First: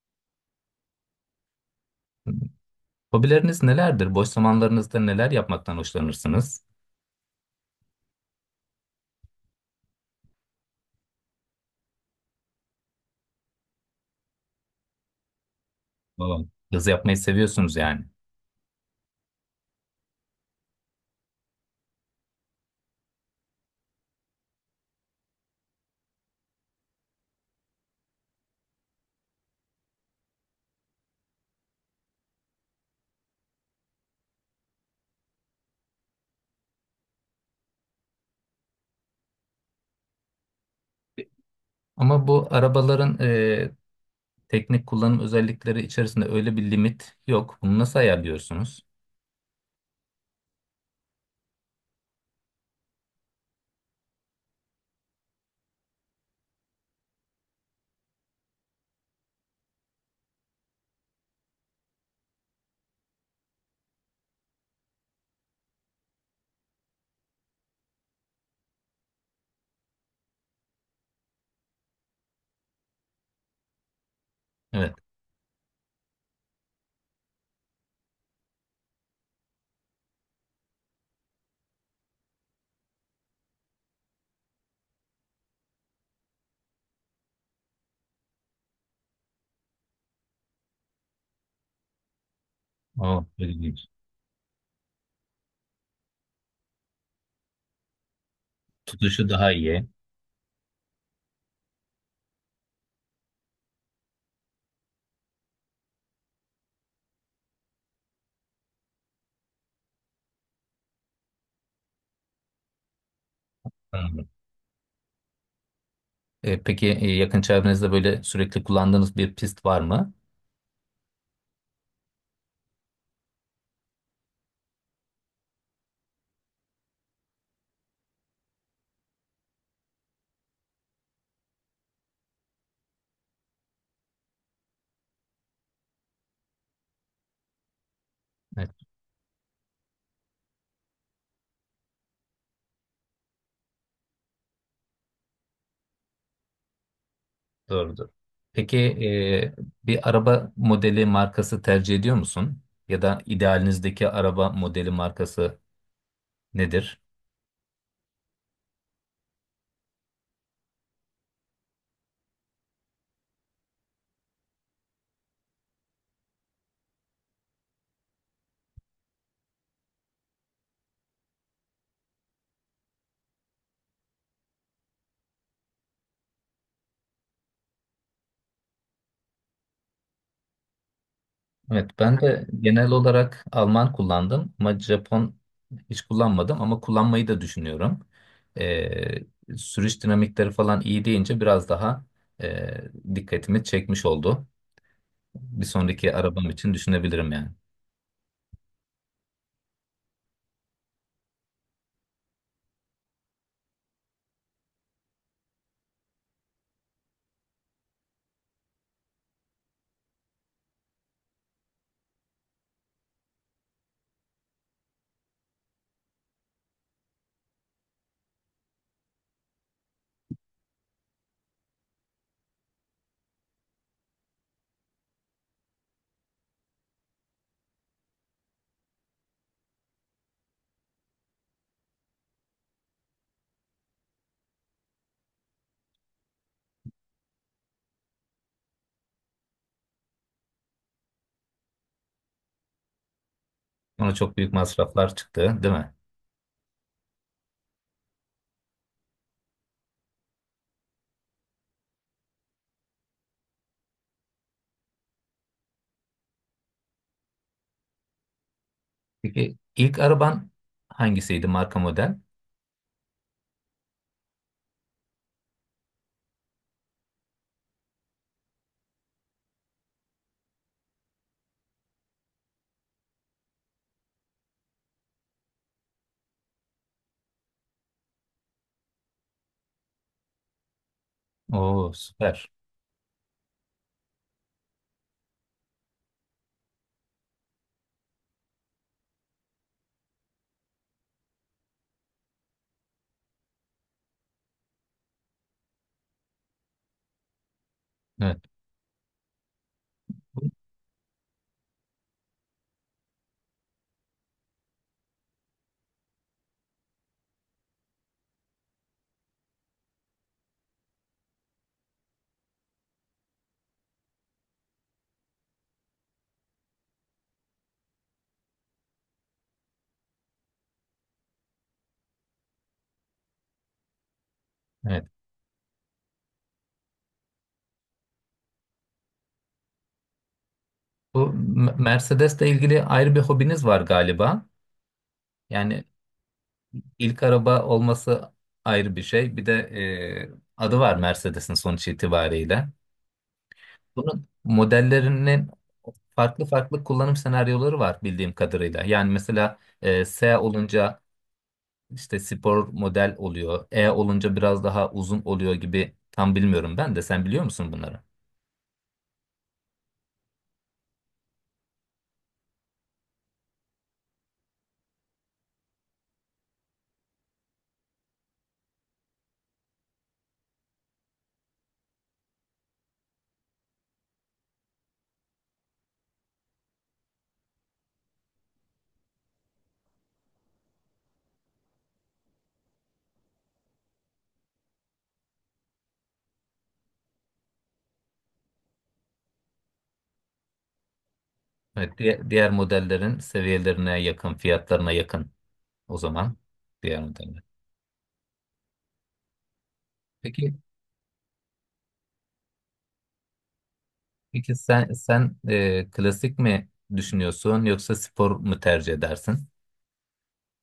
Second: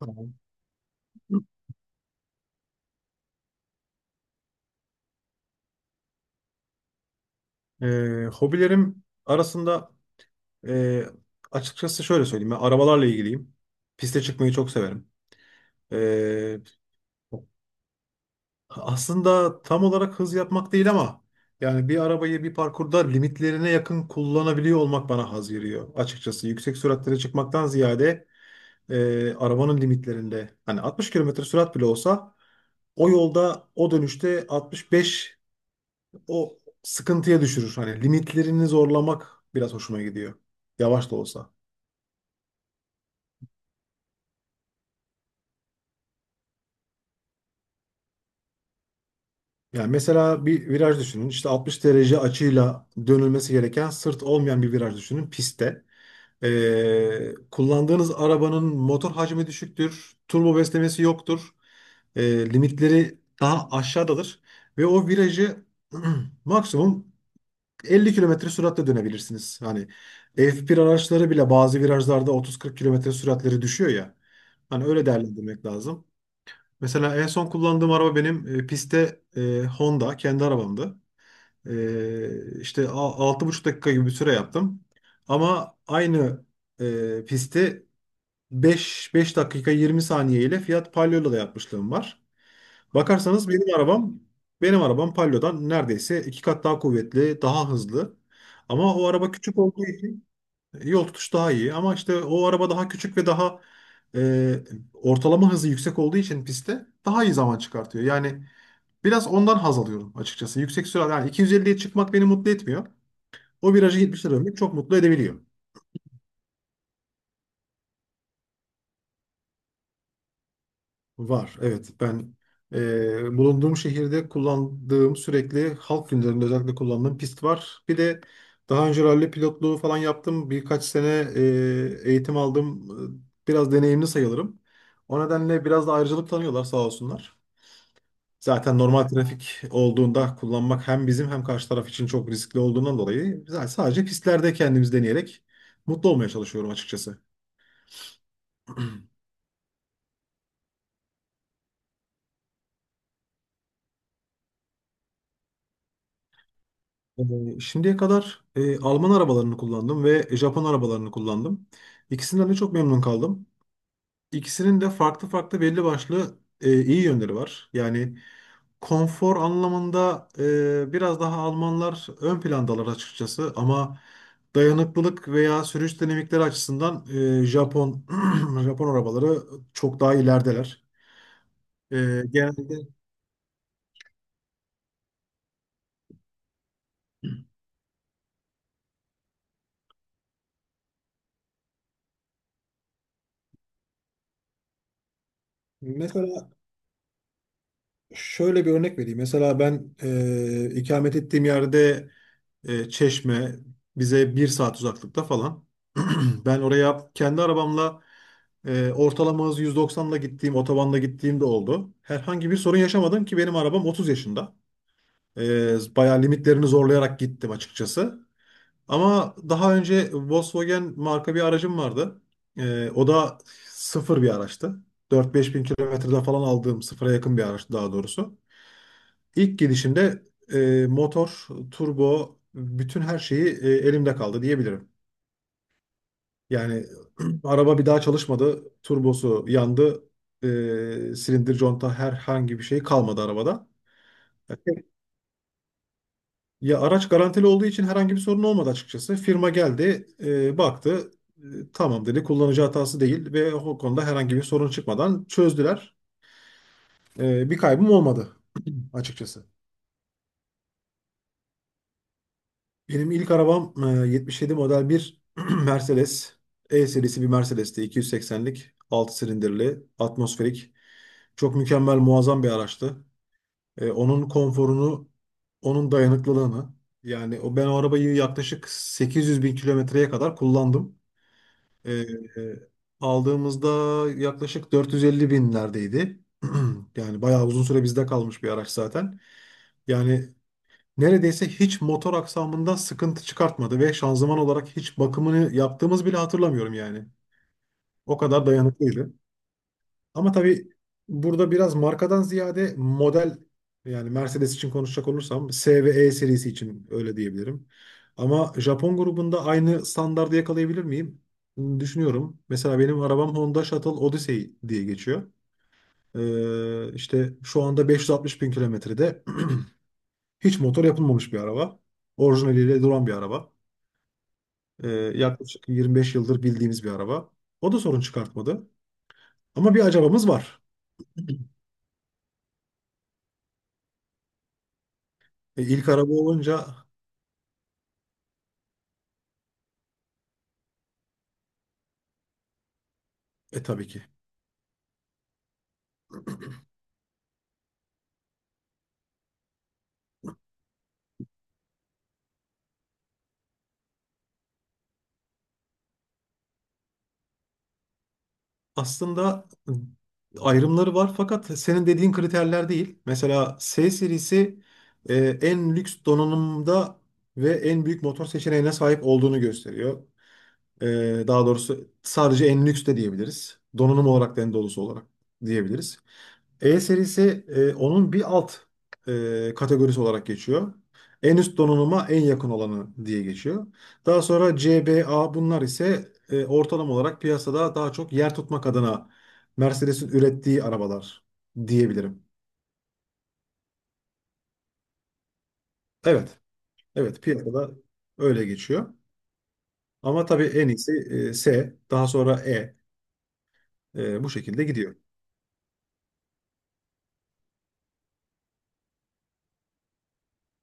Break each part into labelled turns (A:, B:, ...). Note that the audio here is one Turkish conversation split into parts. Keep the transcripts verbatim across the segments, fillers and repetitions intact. A: Tamam.
B: Hmm. Hobileriniz nelerdir? Boş zamanlarınızda neler yapmaktan hoşlanırsınız?
A: Ee, hobilerim arasında e, açıkçası şöyle söyleyeyim. Ben arabalarla ilgiliyim. Piste çıkmayı çok severim.
B: Valla.
A: Ee,
B: Yazı yapmayı seviyorsunuz yani.
A: Aslında tam olarak hız yapmak değil ama yani bir arabayı bir parkurda limitlerine yakın kullanabiliyor olmak bana haz veriyor. Açıkçası yüksek süratlere çıkmaktan ziyade e, arabanın limitlerinde hani altmış kilometre sürat bile olsa o yolda o dönüşte altmış beş, o sıkıntıya düşürür. Hani limitlerini zorlamak biraz hoşuma gidiyor. Yavaş da olsa.
B: Ama bu arabaların e, teknik kullanım özellikleri içerisinde öyle bir limit yok. Bunu nasıl ayarlıyorsunuz?
A: Yani mesela bir viraj düşünün. İşte altmış derece açıyla dönülmesi gereken sırt olmayan bir viraj düşünün pistte. Ee, kullandığınız arabanın motor hacmi düşüktür. Turbo beslemesi yoktur. Ee, Limitleri daha aşağıdadır. Ve o virajı maksimum elli kilometre süratle dönebilirsiniz. Hani F bir araçları bile bazı virajlarda otuz kırk kilometre süratleri düşüyor ya. Hani
B: Evet.
A: öyle değerlendirmek lazım. Mesela en son kullandığım araba benim e, pistte e, Honda kendi arabamdı. E, işte a- altı buçuk dakika gibi bir süre yaptım. Ama aynı e, pisti beş beş dakika yirmi saniye ile Fiat Palio'yla da yapmışlığım var.
B: Aa,
A: Bakarsanız benim
B: ilginç.
A: arabam benim arabam Palio'dan neredeyse iki kat daha kuvvetli, daha hızlı. Ama o
B: Tutuşu
A: araba
B: daha
A: küçük olduğu
B: iyi.
A: için yol tutuş daha iyi. Ama işte o araba daha küçük ve daha e, ortalama hızı yüksek olduğu için pistte daha iyi zaman çıkartıyor. Yani biraz ondan haz alıyorum açıkçası. Yüksek sürat yani iki yüz elliye çıkmak beni mutlu etmiyor. O virajı
B: Anladım.
A: yetmişe dönmek çok mutlu edebiliyor.
B: E, peki e, yakın çevrenizde böyle sürekli kullandığınız bir pist var mı?
A: Var, evet. Ben e, bulunduğum şehirde kullandığım sürekli halk günlerinde özellikle kullandığım pist var. Bir de daha önce ralli pilotluğu falan yaptım. Birkaç sene e, eğitim aldım. E, Biraz deneyimli sayılırım. O nedenle biraz da ayrıcalık tanıyorlar sağ olsunlar.
B: Evet,
A: Zaten normal trafik olduğunda kullanmak hem bizim hem karşı taraf için çok riskli olduğundan dolayı zaten sadece pistlerde kendimiz deneyerek mutlu olmaya çalışıyorum açıkçası.
B: doğrudur. Peki e, bir araba modeli markası tercih ediyor musun? Ya da idealinizdeki araba modeli markası nedir?
A: Ee, Şimdiye kadar e, Alman arabalarını kullandım ve Japon arabalarını kullandım. İkisinden de çok memnun kaldım. İkisinin de farklı farklı belli başlı e, iyi yönleri var. Yani konfor anlamında e, biraz daha Almanlar ön plandalar açıkçası ama dayanıklılık veya sürüş dinamikleri açısından e, Japon Japon arabaları çok daha ilerideler.
B: Evet, ben
A: E,
B: de
A: Genelde
B: genel olarak Alman kullandım ama Japon hiç kullanmadım ama kullanmayı da düşünüyorum. Ee, sürüş dinamikleri falan iyi deyince biraz daha e, dikkatimi çekmiş oldu. Bir sonraki
A: mesela
B: arabam için düşünebilirim yani.
A: şöyle bir örnek vereyim. Mesela ben e, ikamet ettiğim yerde e, Çeşme bize bir saat uzaklıkta falan. Ben oraya kendi arabamla e, ortalama hız yüz doksanla gittiğim, otobanda gittiğim de oldu. Herhangi bir sorun yaşamadım ki benim arabam otuz yaşında. E, bayağı limitlerini zorlayarak gittim açıkçası. Ama daha önce Volkswagen marka bir aracım vardı. E, o da sıfır bir araçtı. dört beş bin kilometreden falan aldığım sıfıra yakın bir araçtı daha doğrusu. İlk gidişimde e, motor, turbo, bütün her şeyi e, elimde kaldı diyebilirim. Yani araba bir daha çalışmadı, turbosu yandı, e, silindir, conta herhangi bir şey kalmadı arabada.
B: Ona çok büyük
A: Evet.
B: masraflar çıktı, değil mi?
A: Ya araç garantili olduğu için herhangi bir sorun olmadı açıkçası. Firma geldi, e, baktı, e, tamam dedi, kullanıcı hatası değil ve o konuda herhangi bir sorun çıkmadan çözdüler. E, bir kaybım olmadı açıkçası.
B: Peki ilk araban hangisiydi marka model?
A: Benim ilk arabam e, yetmiş yedi model bir Mercedes. E serisi bir Mercedes'ti. iki yüz seksenlik, altı silindirli, atmosferik. Çok mükemmel, muazzam bir araçtı. E, onun konforunu, onun dayanıklılığını. Yani o ben o arabayı yaklaşık sekiz yüz bin kilometreye kadar kullandım.
B: Oo
A: E, e,
B: süper.
A: Aldığımızda yaklaşık dört yüz elli binlerdeydi. Yani bayağı uzun süre bizde kalmış bir araç zaten. Yani neredeyse hiç motor aksamında sıkıntı çıkartmadı ve şanzıman olarak hiç bakımını yaptığımız bile hatırlamıyorum yani. O
B: Evet.
A: kadar dayanıklıydı. Ama tabii burada biraz markadan ziyade model yani Mercedes için konuşacak olursam S ve E serisi için öyle diyebilirim. Ama Japon grubunda aynı standardı yakalayabilir miyim? Düşünüyorum. Mesela benim arabam Honda Shuttle Odyssey diye geçiyor. Ee, işte şu anda beş yüz altmış bin kilometrede hiç motor yapılmamış bir araba orijinaliyle duran bir araba. Ee,
B: Evet.
A: Yaklaşık yirmi beş yıldır bildiğimiz bir araba. O da sorun çıkartmadı. Ama bir acabamız var.
B: Bu M- Mercedes'le ilgili ayrı bir hobiniz var galiba.
A: E,
B: Yani
A: ilk araba olunca
B: İlk araba olması ayrı bir şey. Bir de e, adı var Mercedes'in sonuç itibariyle.
A: e tabii ki.
B: Bunun modellerinin farklı farklı kullanım senaryoları var bildiğim kadarıyla. Yani mesela e, S olunca işte spor model oluyor. E olunca biraz daha uzun oluyor gibi tam bilmiyorum ben de. Sen biliyor musun bunları?
A: Aslında e, ayrımları var fakat senin dediğin kriterler değil. Mesela S serisi e, en lüks donanımda ve en büyük motor seçeneğine sahip olduğunu gösteriyor. E, Daha doğrusu sadece en lüks de diyebiliriz. Donanım olarak da en dolusu olarak diyebiliriz. E serisi e, onun bir alt e, kategorisi olarak geçiyor. En üst donanıma en yakın olanı diye geçiyor. Daha sonra C B A bunlar ise e, ortalama olarak piyasada daha çok yer tutmak adına Mercedes'in ürettiği arabalar
B: Evet,
A: diyebilirim.
B: diğer, diğer modellerin seviyelerine yakın, fiyatlarına yakın o zaman
A: Evet,
B: diğer
A: evet
B: modeller.
A: piyasada öyle geçiyor. Ama tabii
B: Peki
A: en iyisi e, S, daha sonra E, e, bu
B: peki
A: şekilde
B: sen
A: gidiyor.
B: sen e, klasik mi düşünüyorsun yoksa spor mu tercih edersin?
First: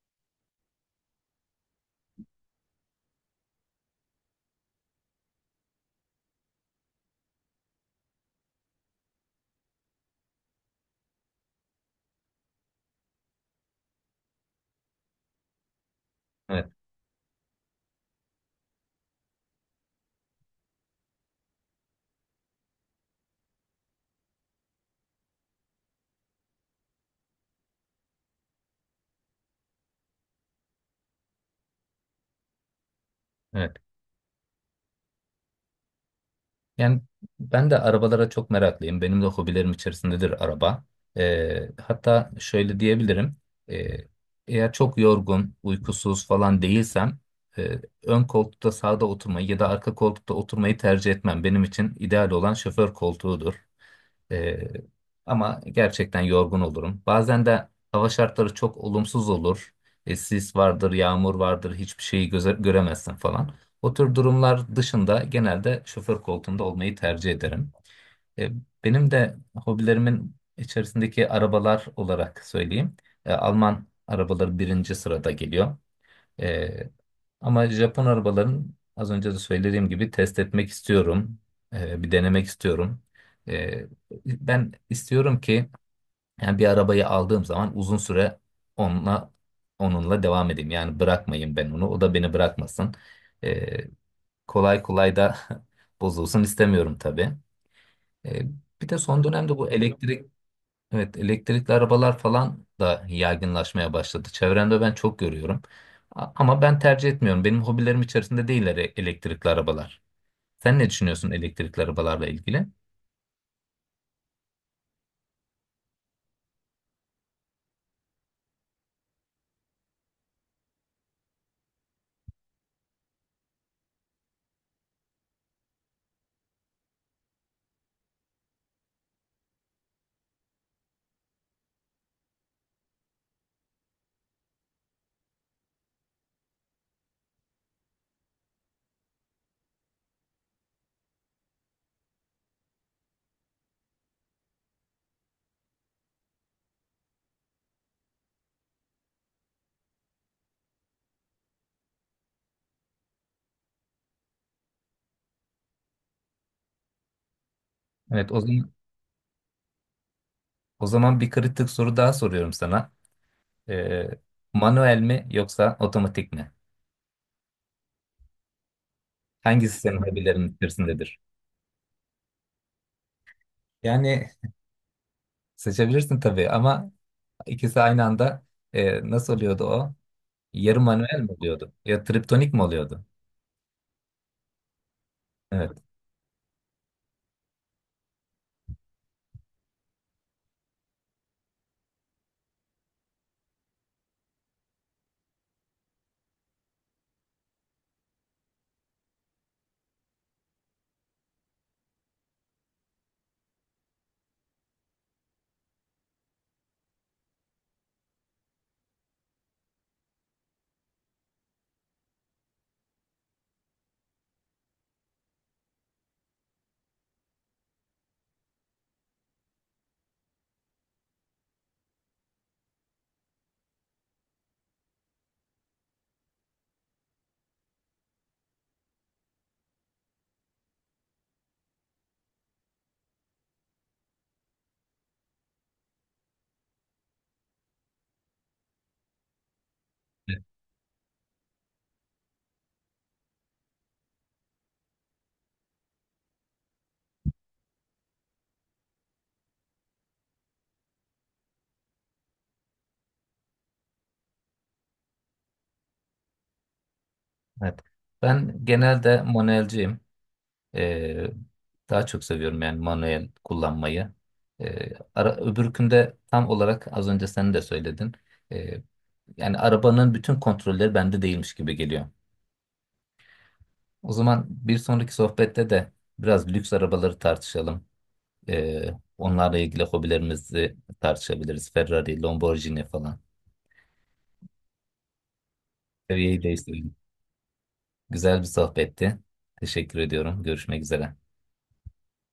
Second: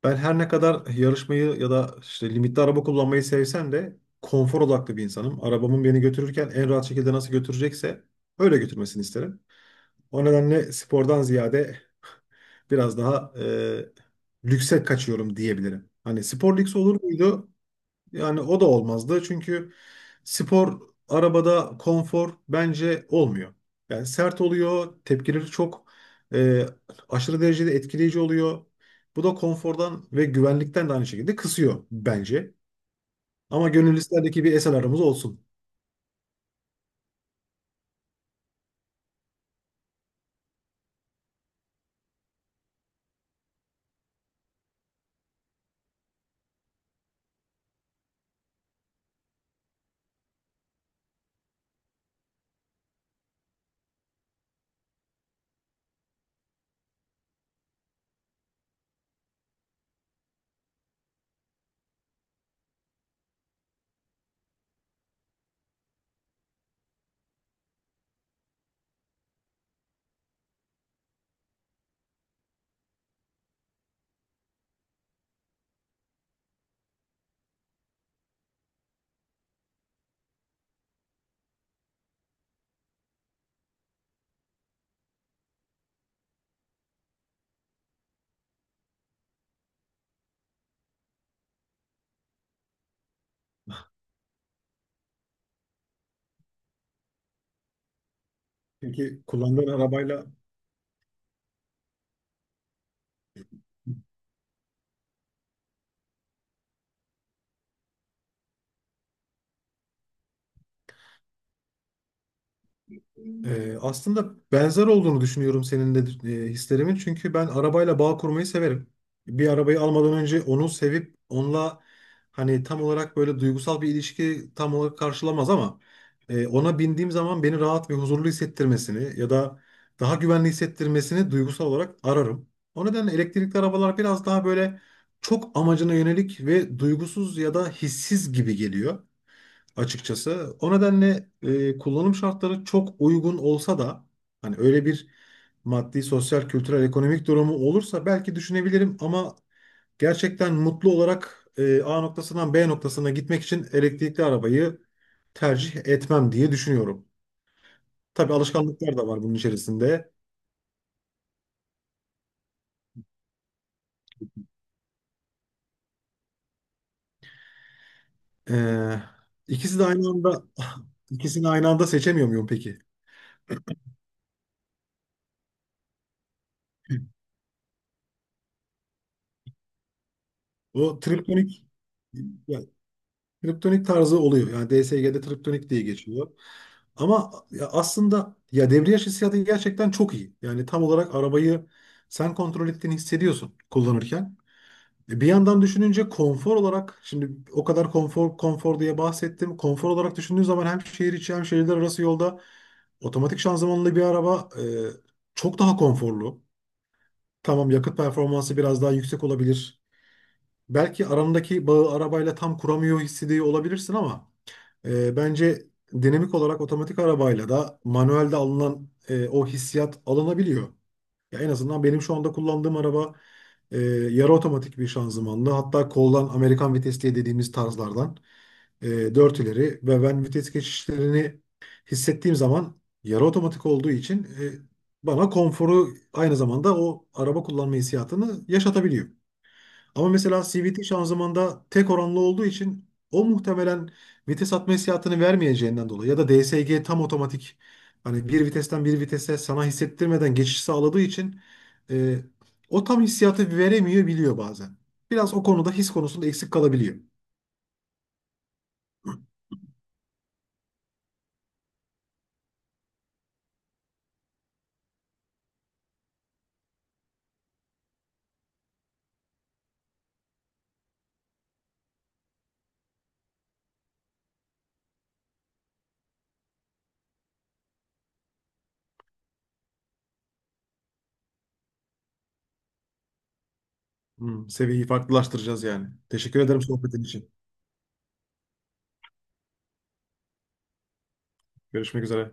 A: Ben her ne kadar yarışmayı ya da işte limitli araba kullanmayı sevsem de konfor odaklı bir insanım. Arabamın beni götürürken en rahat şekilde nasıl götürecekse öyle götürmesini isterim. O nedenle spordan ziyade biraz daha e, lükse kaçıyorum diyebilirim. Hani spor
B: Evet,
A: lüks olur muydu? Yani o da olmazdı. Çünkü spor arabada konfor bence olmuyor. Yani sert oluyor, tepkileri çok e, aşırı derecede etkileyici oluyor. Bu da konfordan ve güvenlikten de aynı şekilde kısıyor bence. Ama
B: evet.
A: gönül isterdi ki bir S L R'ımız olsun.
B: Yani ben de arabalara çok meraklıyım. Benim de hobilerim içerisindedir araba. E, hatta şöyle diyebilirim. E, eğer çok yorgun, uykusuz falan değilsem e, ön koltukta sağda oturmayı ya da arka koltukta oturmayı tercih etmem. Benim için ideal olan şoför koltuğudur. Ee, ama gerçekten yorgun olurum. Bazen de hava şartları çok olumsuz olur. E, sis vardır, yağmur vardır, hiçbir şeyi göze- göremezsin falan. O tür durumlar dışında genelde şoför koltuğunda olmayı tercih ederim. E, benim de hobilerimin içerisindeki arabalar olarak söyleyeyim. E, Alman arabaları birinci sırada geliyor. Ee, ama Japon arabaların az önce de söylediğim gibi test etmek istiyorum. Ee, bir denemek istiyorum. Ee, ben istiyorum ki yani bir arabayı aldığım zaman uzun süre onunla onunla devam edeyim. Yani bırakmayayım ben onu. O da beni bırakmasın. Ee, kolay kolay da bozulsun istemiyorum tabii. Ee, bir de son
A: Çünkü
B: dönemde
A: kullandığın
B: bu
A: arabayla
B: elektrikli Evet, elektrikli arabalar falan da yaygınlaşmaya başladı. Çevremde ben çok görüyorum. A- Ama ben tercih etmiyorum. Benim hobilerim içerisinde değiller e- elektrikli arabalar. Sen ne düşünüyorsun elektrikli arabalarla ilgili?
A: Ee, Aslında benzer olduğunu düşünüyorum senin de e, hislerimin. Çünkü ben arabayla bağ kurmayı severim. Bir arabayı almadan önce onu sevip onunla hani tam olarak böyle duygusal bir ilişki tam olarak karşılamaz ama e, ona bindiğim zaman beni rahat ve huzurlu hissettirmesini ya da daha güvenli hissettirmesini duygusal olarak ararım. O nedenle elektrikli arabalar biraz daha böyle çok amacına yönelik ve duygusuz ya da hissiz gibi geliyor açıkçası. O nedenle e, kullanım şartları çok uygun olsa da hani öyle bir maddi, sosyal, kültürel, ekonomik durumu olursa belki düşünebilirim ama gerçekten mutlu olarak e, A noktasından B noktasına gitmek için elektrikli arabayı tercih etmem diye düşünüyorum.
B: Evet,
A: Tabii
B: o zaman,
A: alışkanlıklar da var bunun içerisinde.
B: o zaman bir kritik soru daha soruyorum sana. Ee, manuel mi yoksa otomatik mi?
A: Ee,
B: Hangisi
A: ikisi de
B: senin
A: aynı anda
B: hobilerin içerisindedir?
A: ikisini aynı anda seçemiyor muyum peki?
B: Yani seçebilirsin tabii ama ikisi aynı anda e, nasıl oluyordu o? Yarı
A: O
B: manuel mi
A: triptonik
B: oluyordu? Ya triptonik
A: ya,
B: mi oluyordu?
A: triptonik tarzı oluyor. Yani D S G'de triptonik diye
B: Evet.
A: geçiyor. Ama ya aslında ya debriyaj hissiyatı gerçekten çok iyi. Yani tam olarak arabayı sen kontrol ettiğini hissediyorsun kullanırken. E, Bir yandan düşününce konfor olarak şimdi o kadar konfor konfor diye bahsettim. Konfor olarak düşündüğün zaman hem şehir içi hem şehirler arası yolda otomatik şanzımanlı bir araba e, çok daha konforlu. Tamam yakıt performansı biraz daha yüksek olabilir. Belki arandaki bağı arabayla tam kuramıyor hissediyor olabilirsin ama e, bence dinamik olarak otomatik arabayla da manuelde alınan e, o hissiyat alınabiliyor. Ya en azından benim şu anda kullandığım araba e, yarı otomatik bir şanzımanlı. Hatta koldan Amerikan vites diye dediğimiz tarzlardan e, dört ileri ve ben vites geçişlerini hissettiğim zaman yarı otomatik olduğu için e, bana konforu aynı zamanda o araba kullanma hissiyatını yaşatabiliyor. Ama mesela C V T şanzımanda tek oranlı olduğu için o muhtemelen vites atma hissiyatını vermeyeceğinden dolayı ya da D S G tam otomatik hani bir vitesten bir vitese sana hissettirmeden geçiş sağladığı için e, o tam hissiyatı veremiyor biliyor bazen. Biraz o konuda his konusunda eksik kalabiliyor.
B: Evet. Ben genelde manuelciyim. Ee, daha çok seviyorum yani manuel kullanmayı. Ee, ara, öbürkünde tam olarak az önce sen de söyledin. Ee, yani arabanın bütün kontrolleri bende değilmiş gibi geliyor. O zaman bir sonraki sohbette de biraz lüks arabaları tartışalım. Ee, onlarla ilgili hobilerimizi tartışabiliriz. Ferrari, Lamborghini falan.
A: Hmm, seviyeyi farklılaştıracağız yani. Teşekkür
B: Seviyeyi
A: ederim
B: değiştirelim.
A: sohbetin için.
B: Güzel bir sohbetti. Teşekkür ediyorum. Görüşmek üzere.
A: Görüşmek üzere.